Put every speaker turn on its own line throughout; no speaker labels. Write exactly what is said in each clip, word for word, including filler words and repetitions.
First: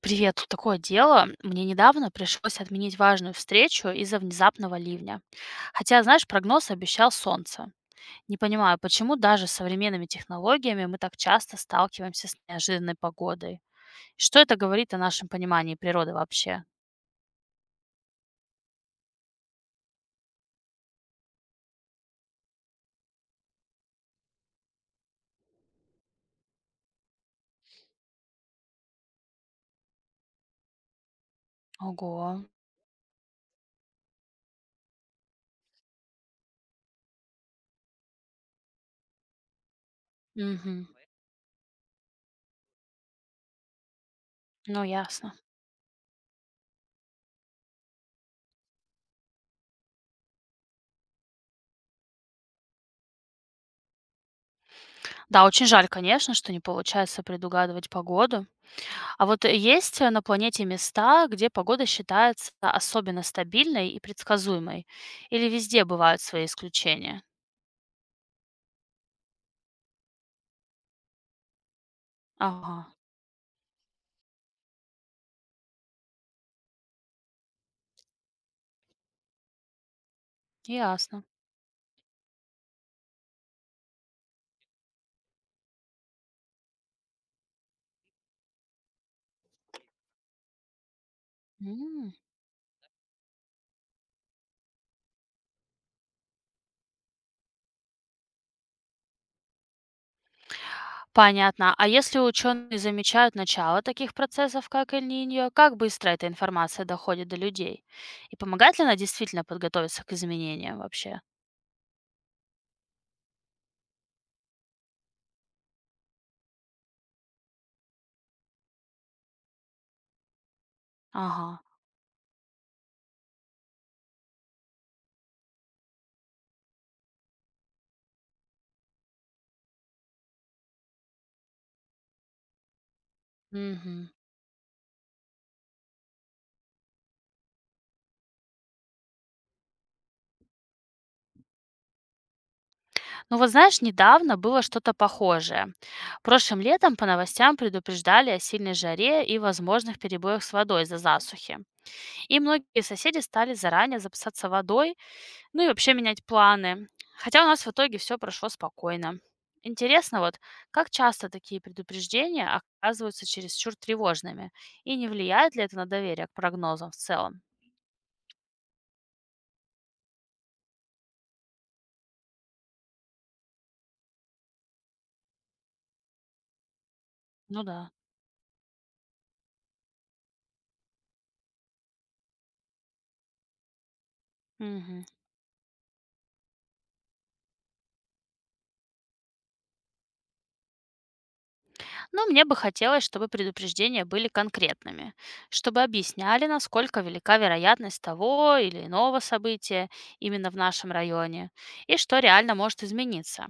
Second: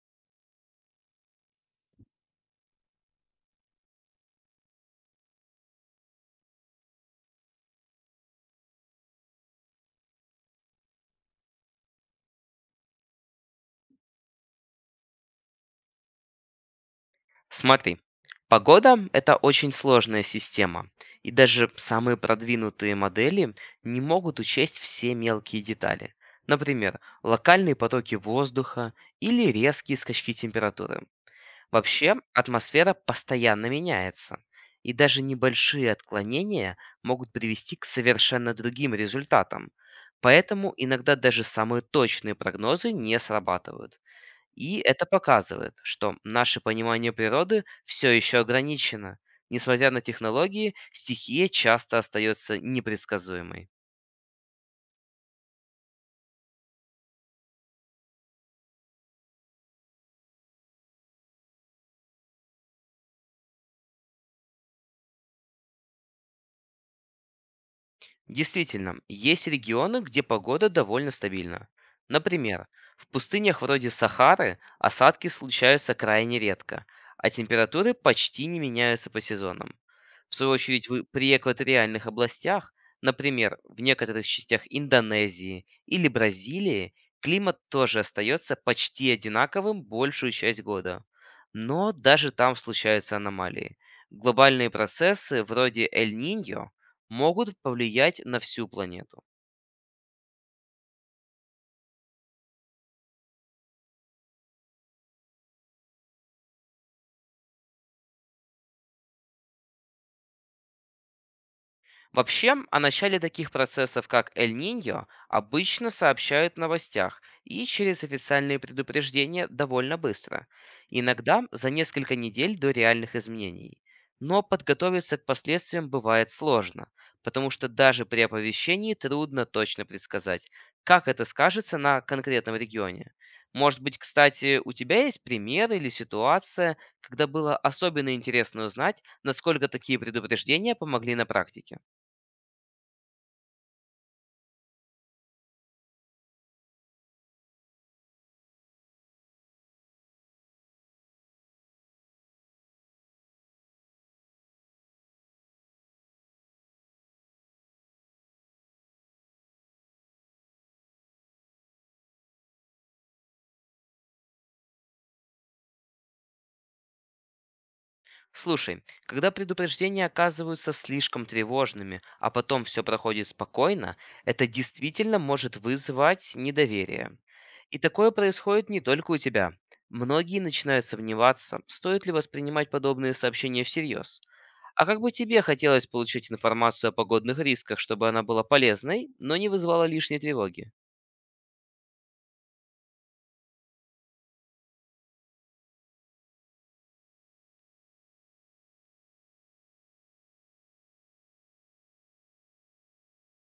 Привет, тут такое дело. Мне недавно пришлось отменить важную встречу из-за внезапного ливня. Хотя, знаешь, прогноз обещал солнце. Не понимаю, почему даже с современными технологиями мы так часто сталкиваемся с неожиданной погодой. И Что это говорит о нашем понимании природы вообще?
Смотри, погода– это очень сложная система, и даже самые продвинутые модели не могут учесть все мелкие детали. Например, локальные потоки воздуха или резкие скачки температуры. Вообще,
Ого.
атмосфера постоянно меняется, и даже небольшие отклонения могут привести к совершенно другим результатам. Поэтому
Мгм.
иногда даже самые точные прогнозы не срабатывают. И
Ну,
это
ясно.
показывает, что наше понимание природы все еще ограничено. Несмотря на технологии, стихия часто остается непредсказуемой.
Да, очень жаль, конечно, что не получается предугадывать погоду. А вот есть э, на планете места, где погода считается особенно стабильной и предсказуемой? Или везде бывают свои исключения?
Действительно, есть регионы, где погода довольно стабильна. Например,
Ага,
в пустынях вроде Сахары осадки случаются крайне редко, а температуры почти не меняются по сезонам. В свою очередь, вы-
ясно.
при экваториальных областях, например, в некоторых частях Индонезии или Бразилии, климат тоже остается почти одинаковым большую часть года. Но
М.
даже там случаются аномалии. Глобальные процессы вроде Эль-Ниньо могут повлиять на всю планету.
Понятно. А если ученые замечают начало таких процессов, как Эль-Ниньо, как быстро эта информация доходит до людей? И помогает ли она действительно подготовиться к изменениям вообще?
Вообще, о начале таких процессов, как Эль-Ниньо, обычно сообщают в новостях и через официальные предупреждения довольно быстро, иногда
Ага.
за несколько недель до реальных изменений. Но подготовиться к последствиям бывает сложно, потому что даже при оповещении трудно точно предсказать, как это скажется на конкретном регионе. Может быть,
Мгм.
кстати, у тебя есть пример или ситуация, когда было особенно интересно узнать, насколько такие предупреждения помогли на практике?
Ну вот знаешь, недавно было что-то похожее. Прошлым летом по новостям предупреждали о сильной жаре и возможных перебоях с водой из-за засухи. И многие соседи стали заранее запасаться водой, ну и вообще менять планы. Хотя у нас в итоге все прошло спокойно. Интересно вот, как часто такие предупреждения оказываются чересчур тревожными? И не влияет ли это на доверие к прогнозам в целом?
Слушай, когда предупреждения оказываются слишком тревожными, а потом все проходит спокойно, это действительно может вызывать недоверие.
Ну
И
да.
такое происходит не только у тебя. Многие начинают сомневаться, стоит ли воспринимать подобные сообщения всерьез. А как
Мгм.
бы тебе хотелось получить информацию о погодных рисках, чтобы она была полезной, но не вызывала лишней тревоги?
Но мне бы хотелось, чтобы предупреждения были конкретными, чтобы объясняли, насколько велика вероятность того или иного события именно в нашем районе и что реально может измениться.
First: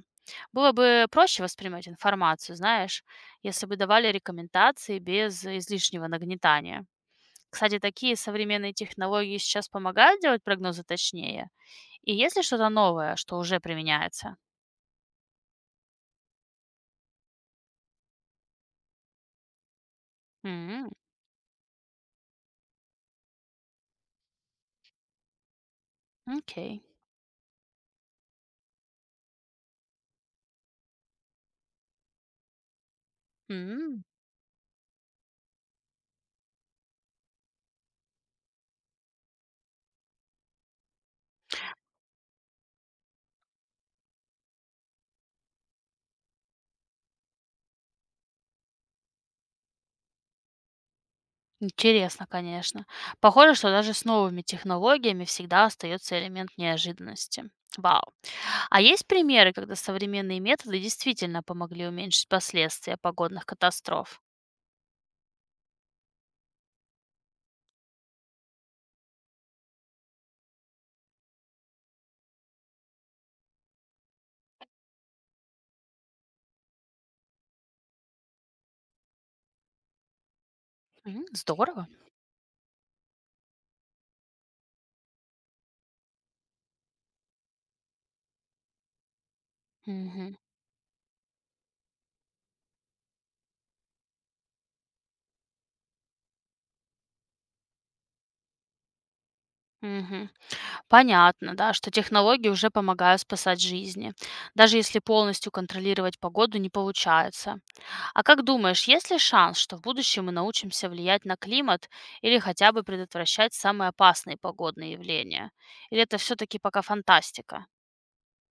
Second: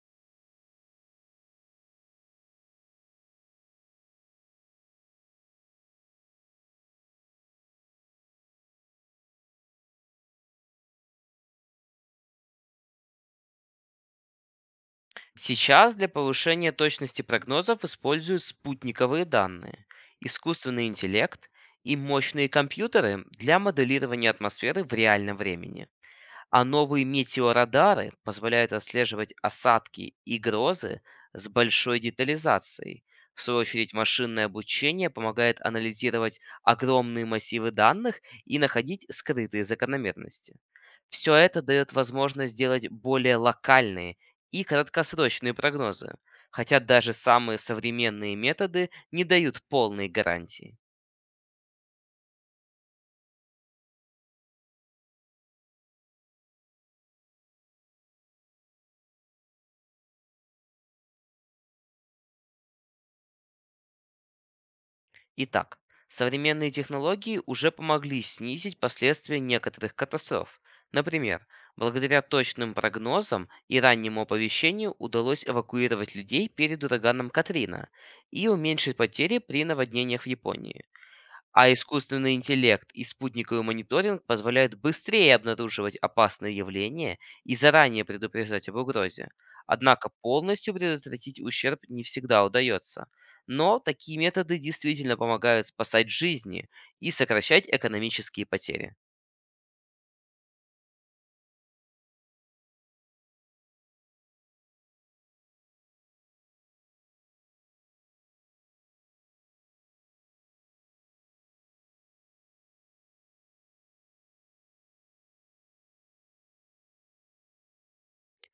Было бы проще воспринимать информацию, знаешь, если бы давали рекомендации без излишнего нагнетания. Кстати, такие современные технологии сейчас помогают делать прогнозы точнее. И есть ли что-то новое, что уже применяется?
Сейчас для повышения точности прогнозов используют спутниковые данные, искусственный
М,
интеллект и мощные компьютеры для моделирования атмосферы в реальном времени. А
Окей.
новые метеорадары позволяют отслеживать осадки и грозы с большой детализацией. В свою очередь,
М.
машинное обучение помогает анализировать огромные массивы данных и находить скрытые закономерности. Все это дает возможность сделать более локальные и краткосрочные прогнозы, хотя даже самые современные методы не дают полной гарантии.
Интересно, конечно. Похоже, что даже с новыми технологиями всегда остается элемент неожиданности. Вау. А есть примеры, когда современные методы действительно помогли уменьшить последствия погодных катастроф?
Итак, современные технологии уже помогли снизить последствия некоторых катастроф. Например, благодаря точным прогнозам и раннему оповещению удалось эвакуировать людей перед ураганом Катрина и уменьшить потери при наводнениях в Японии.
М,
А
Здорово.
искусственный интеллект и спутниковый мониторинг позволяют быстрее обнаруживать опасные явления и заранее предупреждать об угрозе. Однако
Мгм,
полностью предотвратить ущерб не всегда удается. Но такие методы действительно помогают спасать жизни и сокращать экономические потери.
мгм. Понятно, да, что технологии уже помогают спасать жизни, даже если полностью контролировать погоду не получается. А как думаешь, есть ли шанс, что в будущем мы научимся влиять на климат или хотя бы предотвращать самые опасные погодные явления? Или это все-таки пока фантастика?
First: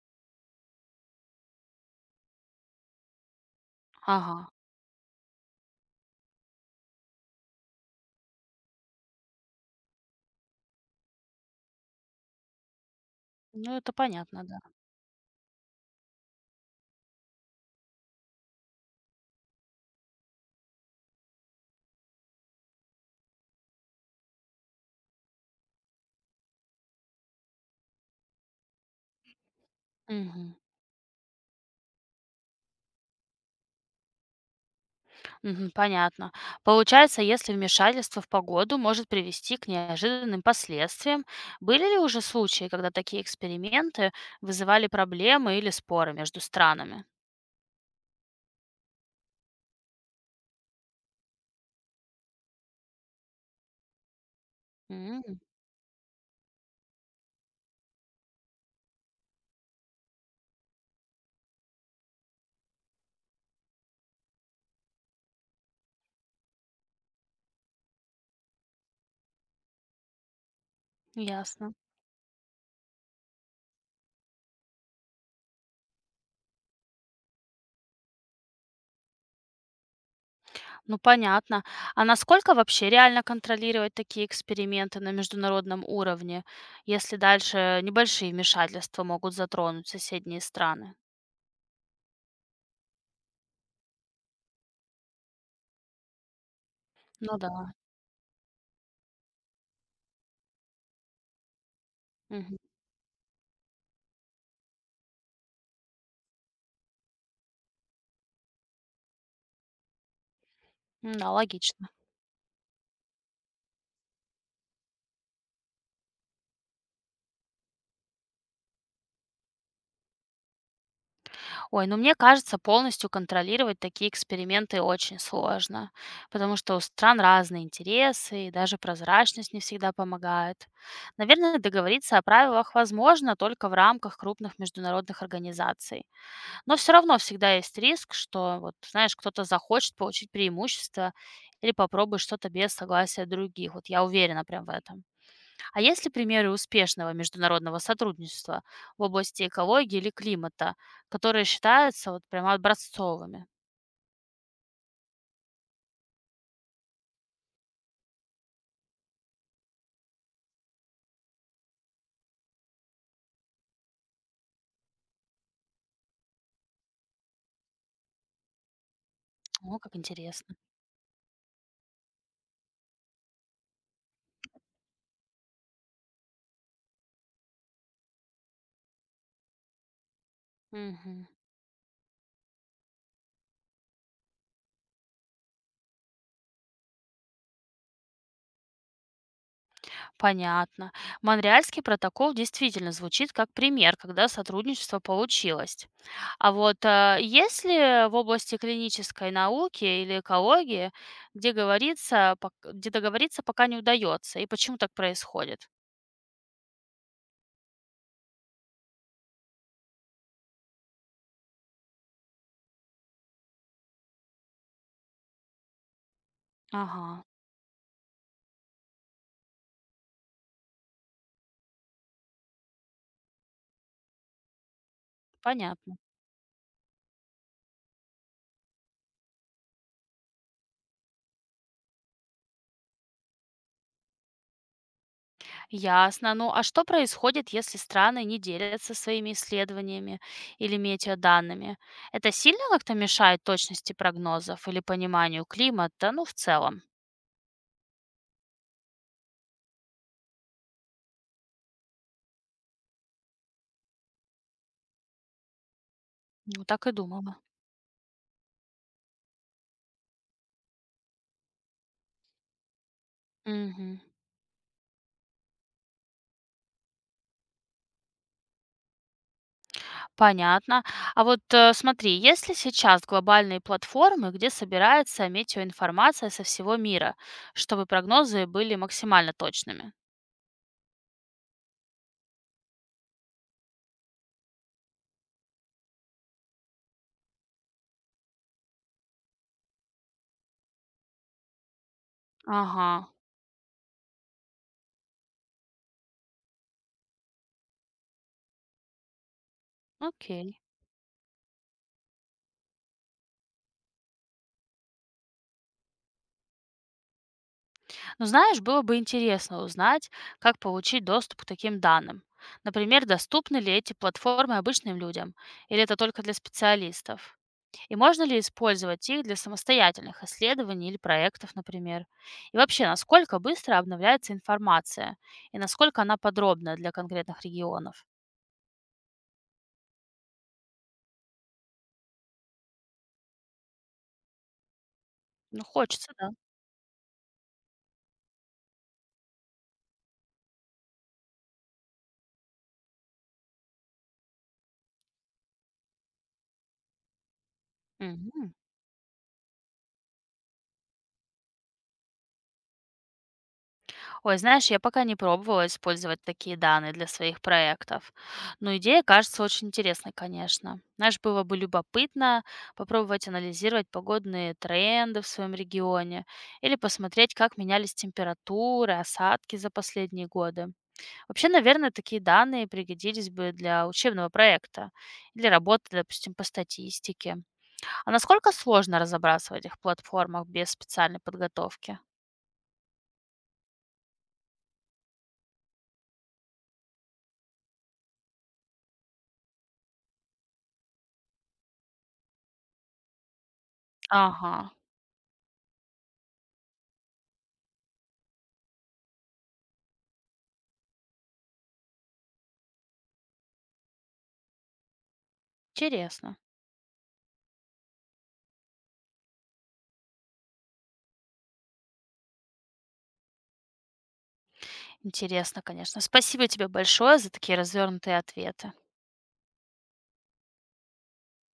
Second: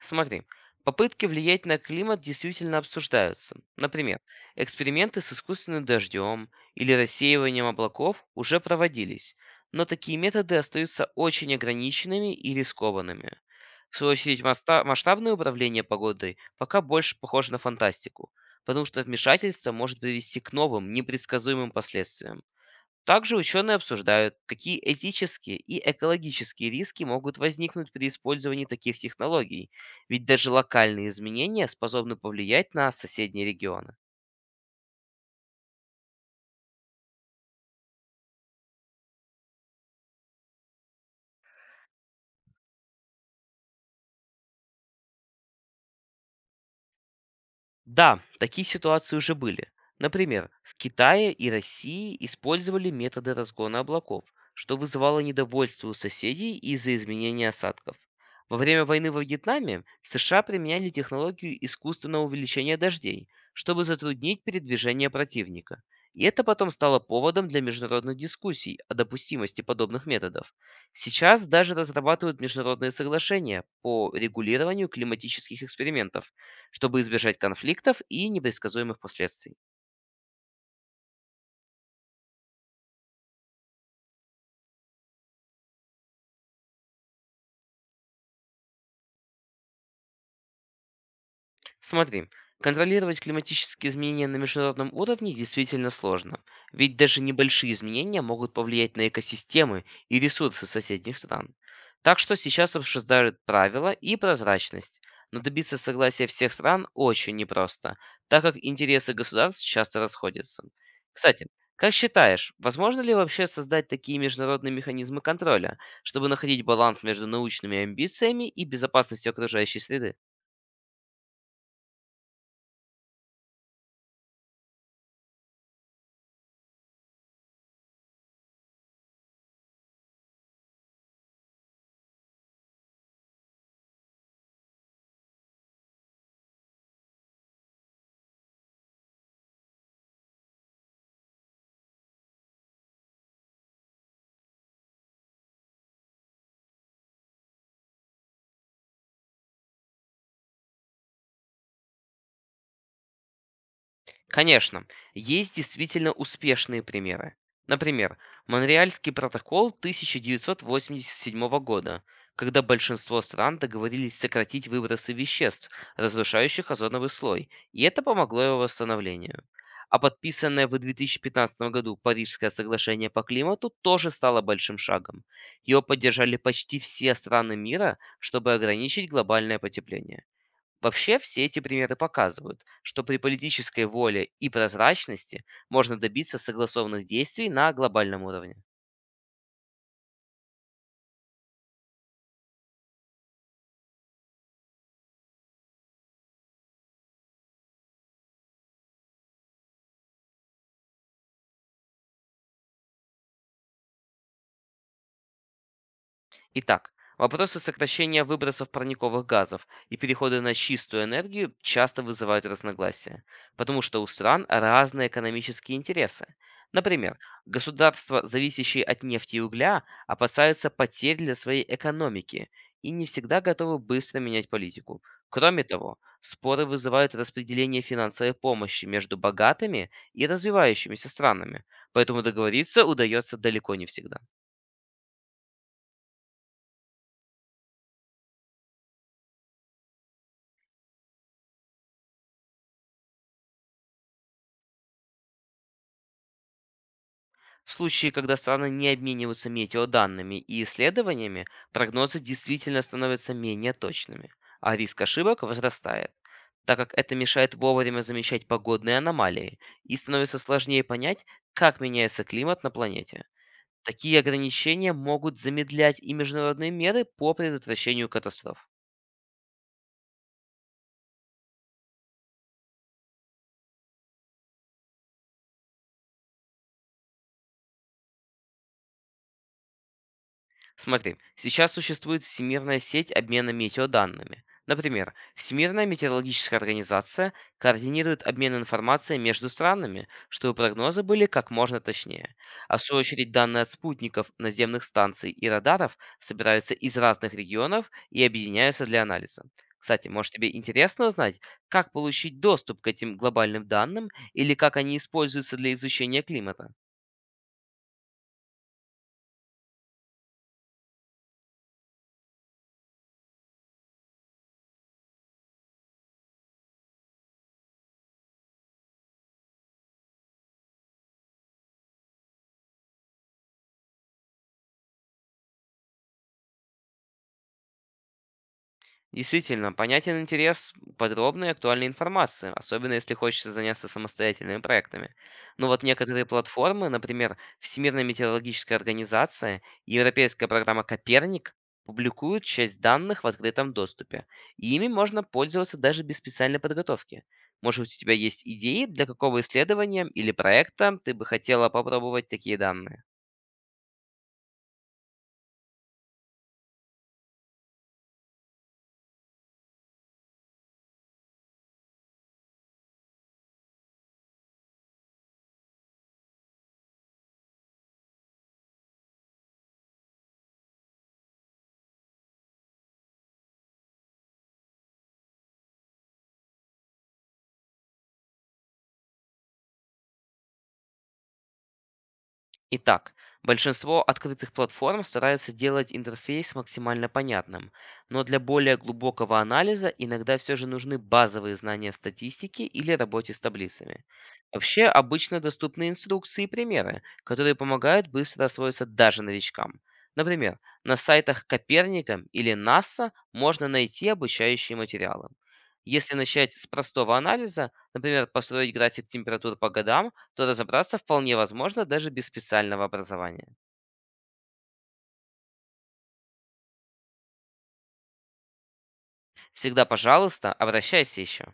Смотри, попытки влиять на климат действительно обсуждаются. Например,
Ага.
эксперименты с искусственным дождем или рассеиванием облаков уже проводились, но такие методы остаются очень ограниченными и рискованными.
Ну, это
В свою очередь,
понятно, да.
маста- масштабное управление погодой пока больше похоже на фантастику, потому что вмешательство может привести к новым, непредсказуемым последствиям. Также ученые обсуждают, какие этические и экологические риски могут возникнуть при использовании таких технологий, ведь даже
Мгм.
локальные изменения способны повлиять на соседние регионы.
Мгм, понятно. Получается, если вмешательство в погоду может привести к неожиданным последствиям, были ли уже случаи, когда такие эксперименты вызывали проблемы или споры между странами?
Да, такие ситуации уже были. Например, в Китае и России использовали методы разгона облаков, что вызывало
М,
недовольство у соседей из-за изменения осадков. Во время войны во Вьетнаме США применяли технологию искусственного увеличения дождей, чтобы затруднить передвижение противника. И это потом стало поводом для международных дискуссий о допустимости подобных методов. Сейчас даже
Ясно.
разрабатывают международные соглашения по регулированию климатических экспериментов, чтобы избежать конфликтов и непредсказуемых последствий.
Ну, понятно. А насколько вообще реально контролировать такие эксперименты на международном уровне, если дальше небольшие вмешательства могут затронуть соседние страны?
Смотри, контролировать климатические изменения на международном уровне действительно сложно, ведь даже
Ну да.
небольшие изменения могут повлиять на экосистемы и ресурсы соседних стран. Так что
Мгм.
сейчас обсуждают правила и прозрачность, но добиться согласия всех стран очень непросто, так как интересы государств часто расходятся.
М, Да,
Кстати,
логично.
как считаешь, возможно ли вообще создать такие международные механизмы контроля, чтобы находить баланс между научными амбициями и безопасностью окружающей среды?
Ой, ну мне кажется, полностью контролировать такие эксперименты очень сложно, потому что у стран разные интересы, и даже прозрачность не всегда помогает. Наверное, договориться о правилах возможно только в рамках крупных международных организаций. Но все равно всегда есть риск, что вот, знаешь, кто-то захочет получить преимущество или попробует что-то без согласия других. Вот я уверена прям в этом. А есть ли примеры успешного международного сотрудничества в области экологии или климата, которые считаются вот прямо образцовыми?
Конечно, есть действительно успешные примеры. Например, Монреальский протокол тысяча девятьсот восемьдесят седьмого года, когда большинство стран договорились сократить выбросы веществ, разрушающих озоновый слой, и это помогло его восстановлению.
О, как
А
интересно.
подписанное в две тысячи пятнадцатом году Парижское соглашение по климату тоже стало большим шагом. Его поддержали почти все страны мира, чтобы ограничить глобальное потепление. Вообще,
Мгм.
все эти примеры показывают, что при политической воле и прозрачности можно добиться согласованных действий на глобальном уровне.
Понятно. Монреальский протокол действительно звучит как пример, когда сотрудничество получилось. А вот а, есть ли в области клинической науки или экологии, где говорится, пок- где договориться пока не удается, и почему так происходит?
Итак, вопросы сокращения выбросов парниковых газов и перехода на чистую энергию часто вызывают разногласия, потому что у стран разные экономические интересы.
Ага,
Например, государства, зависящие от нефти и угля, опасаются потерь для своей экономики и не всегда готовы быстро менять политику. Кроме
понятно.
того, споры вызывают распределение финансовой помощи между богатыми и развивающимися странами, поэтому договориться удается далеко не всегда.
Ясно. Ну а что происходит, если страны не делятся своими исследованиями или метеоданными? Это сильно как-то мешает точности прогнозов или пониманию климата, ну в целом?
В случае, когда страны не обмениваются метеоданными и исследованиями, прогнозы действительно становятся менее точными, а риск ошибок возрастает,
Ну
так
так и
как это
думала.
мешает вовремя замечать погодные аномалии и становится сложнее понять, как меняется климат на планете.
Мгм.
Такие ограничения могут замедлять и международные меры по предотвращению катастроф.
Понятно. А вот э, смотри, есть ли сейчас глобальные платформы, где собирается метеоинформация со всего мира, чтобы прогнозы были максимально точными?
Смотри, сейчас существует всемирная сеть обмена метеоданными. Например, Всемирная метеорологическая организация координирует обмен информацией между странами, чтобы прогнозы были как можно точнее. А в
Ага,
свою очередь, данные от спутников, наземных станций и радаров собираются из разных регионов и объединяются для анализа. Кстати, может, тебе
окей.
интересно узнать, как получить доступ к этим глобальным данным или как они используются для изучения климата?
Ну знаешь, было бы интересно узнать, как получить доступ к таким данным. Например, доступны ли эти платформы обычным людям, или это только для специалистов? И можно ли использовать их для самостоятельных исследований или проектов, например? И вообще, насколько быстро обновляется информация и насколько она подробна для конкретных регионов?
Действительно, понятен интерес подробной и актуальной информации, особенно если хочется заняться самостоятельными проектами.
Ну,
Но вот
хочется,
некоторые
да.
платформы, например, Всемирная метеорологическая организация и европейская программа «Коперник», публикуют часть данных в открытом доступе. И ими можно пользоваться даже без специальной подготовки. Может быть, у тебя есть
Мгм.
идеи, для какого исследования или проекта ты бы хотела попробовать такие данные?
Ой, знаешь, я пока не пробовала использовать такие данные для своих проектов. Но идея кажется очень интересной, конечно. Знаешь, было бы любопытно попробовать анализировать погодные тренды в своем регионе или посмотреть, как менялись температуры, осадки за последние годы. Вообще, наверное, такие данные пригодились бы для учебного проекта или работы, допустим, по статистике. А насколько сложно разобраться в этих платформах без специальной подготовки?
Итак, большинство открытых платформ стараются делать интерфейс максимально понятным, но для более глубокого анализа иногда все же нужны базовые знания в статистике или работе с таблицами.
Ага,
Вообще, обычно доступны инструкции и примеры, которые помогают быстро освоиться даже новичкам. Например, на сайтах Коперника или НАСА можно найти обучающие материалы. Если
интересно.
начать с простого анализа, например, построить график температур по годам, то разобраться вполне возможно даже без специального образования.
Интересно, конечно. Спасибо тебе большое за такие развернутые ответы.
Всегда пожалуйста, обращайся еще.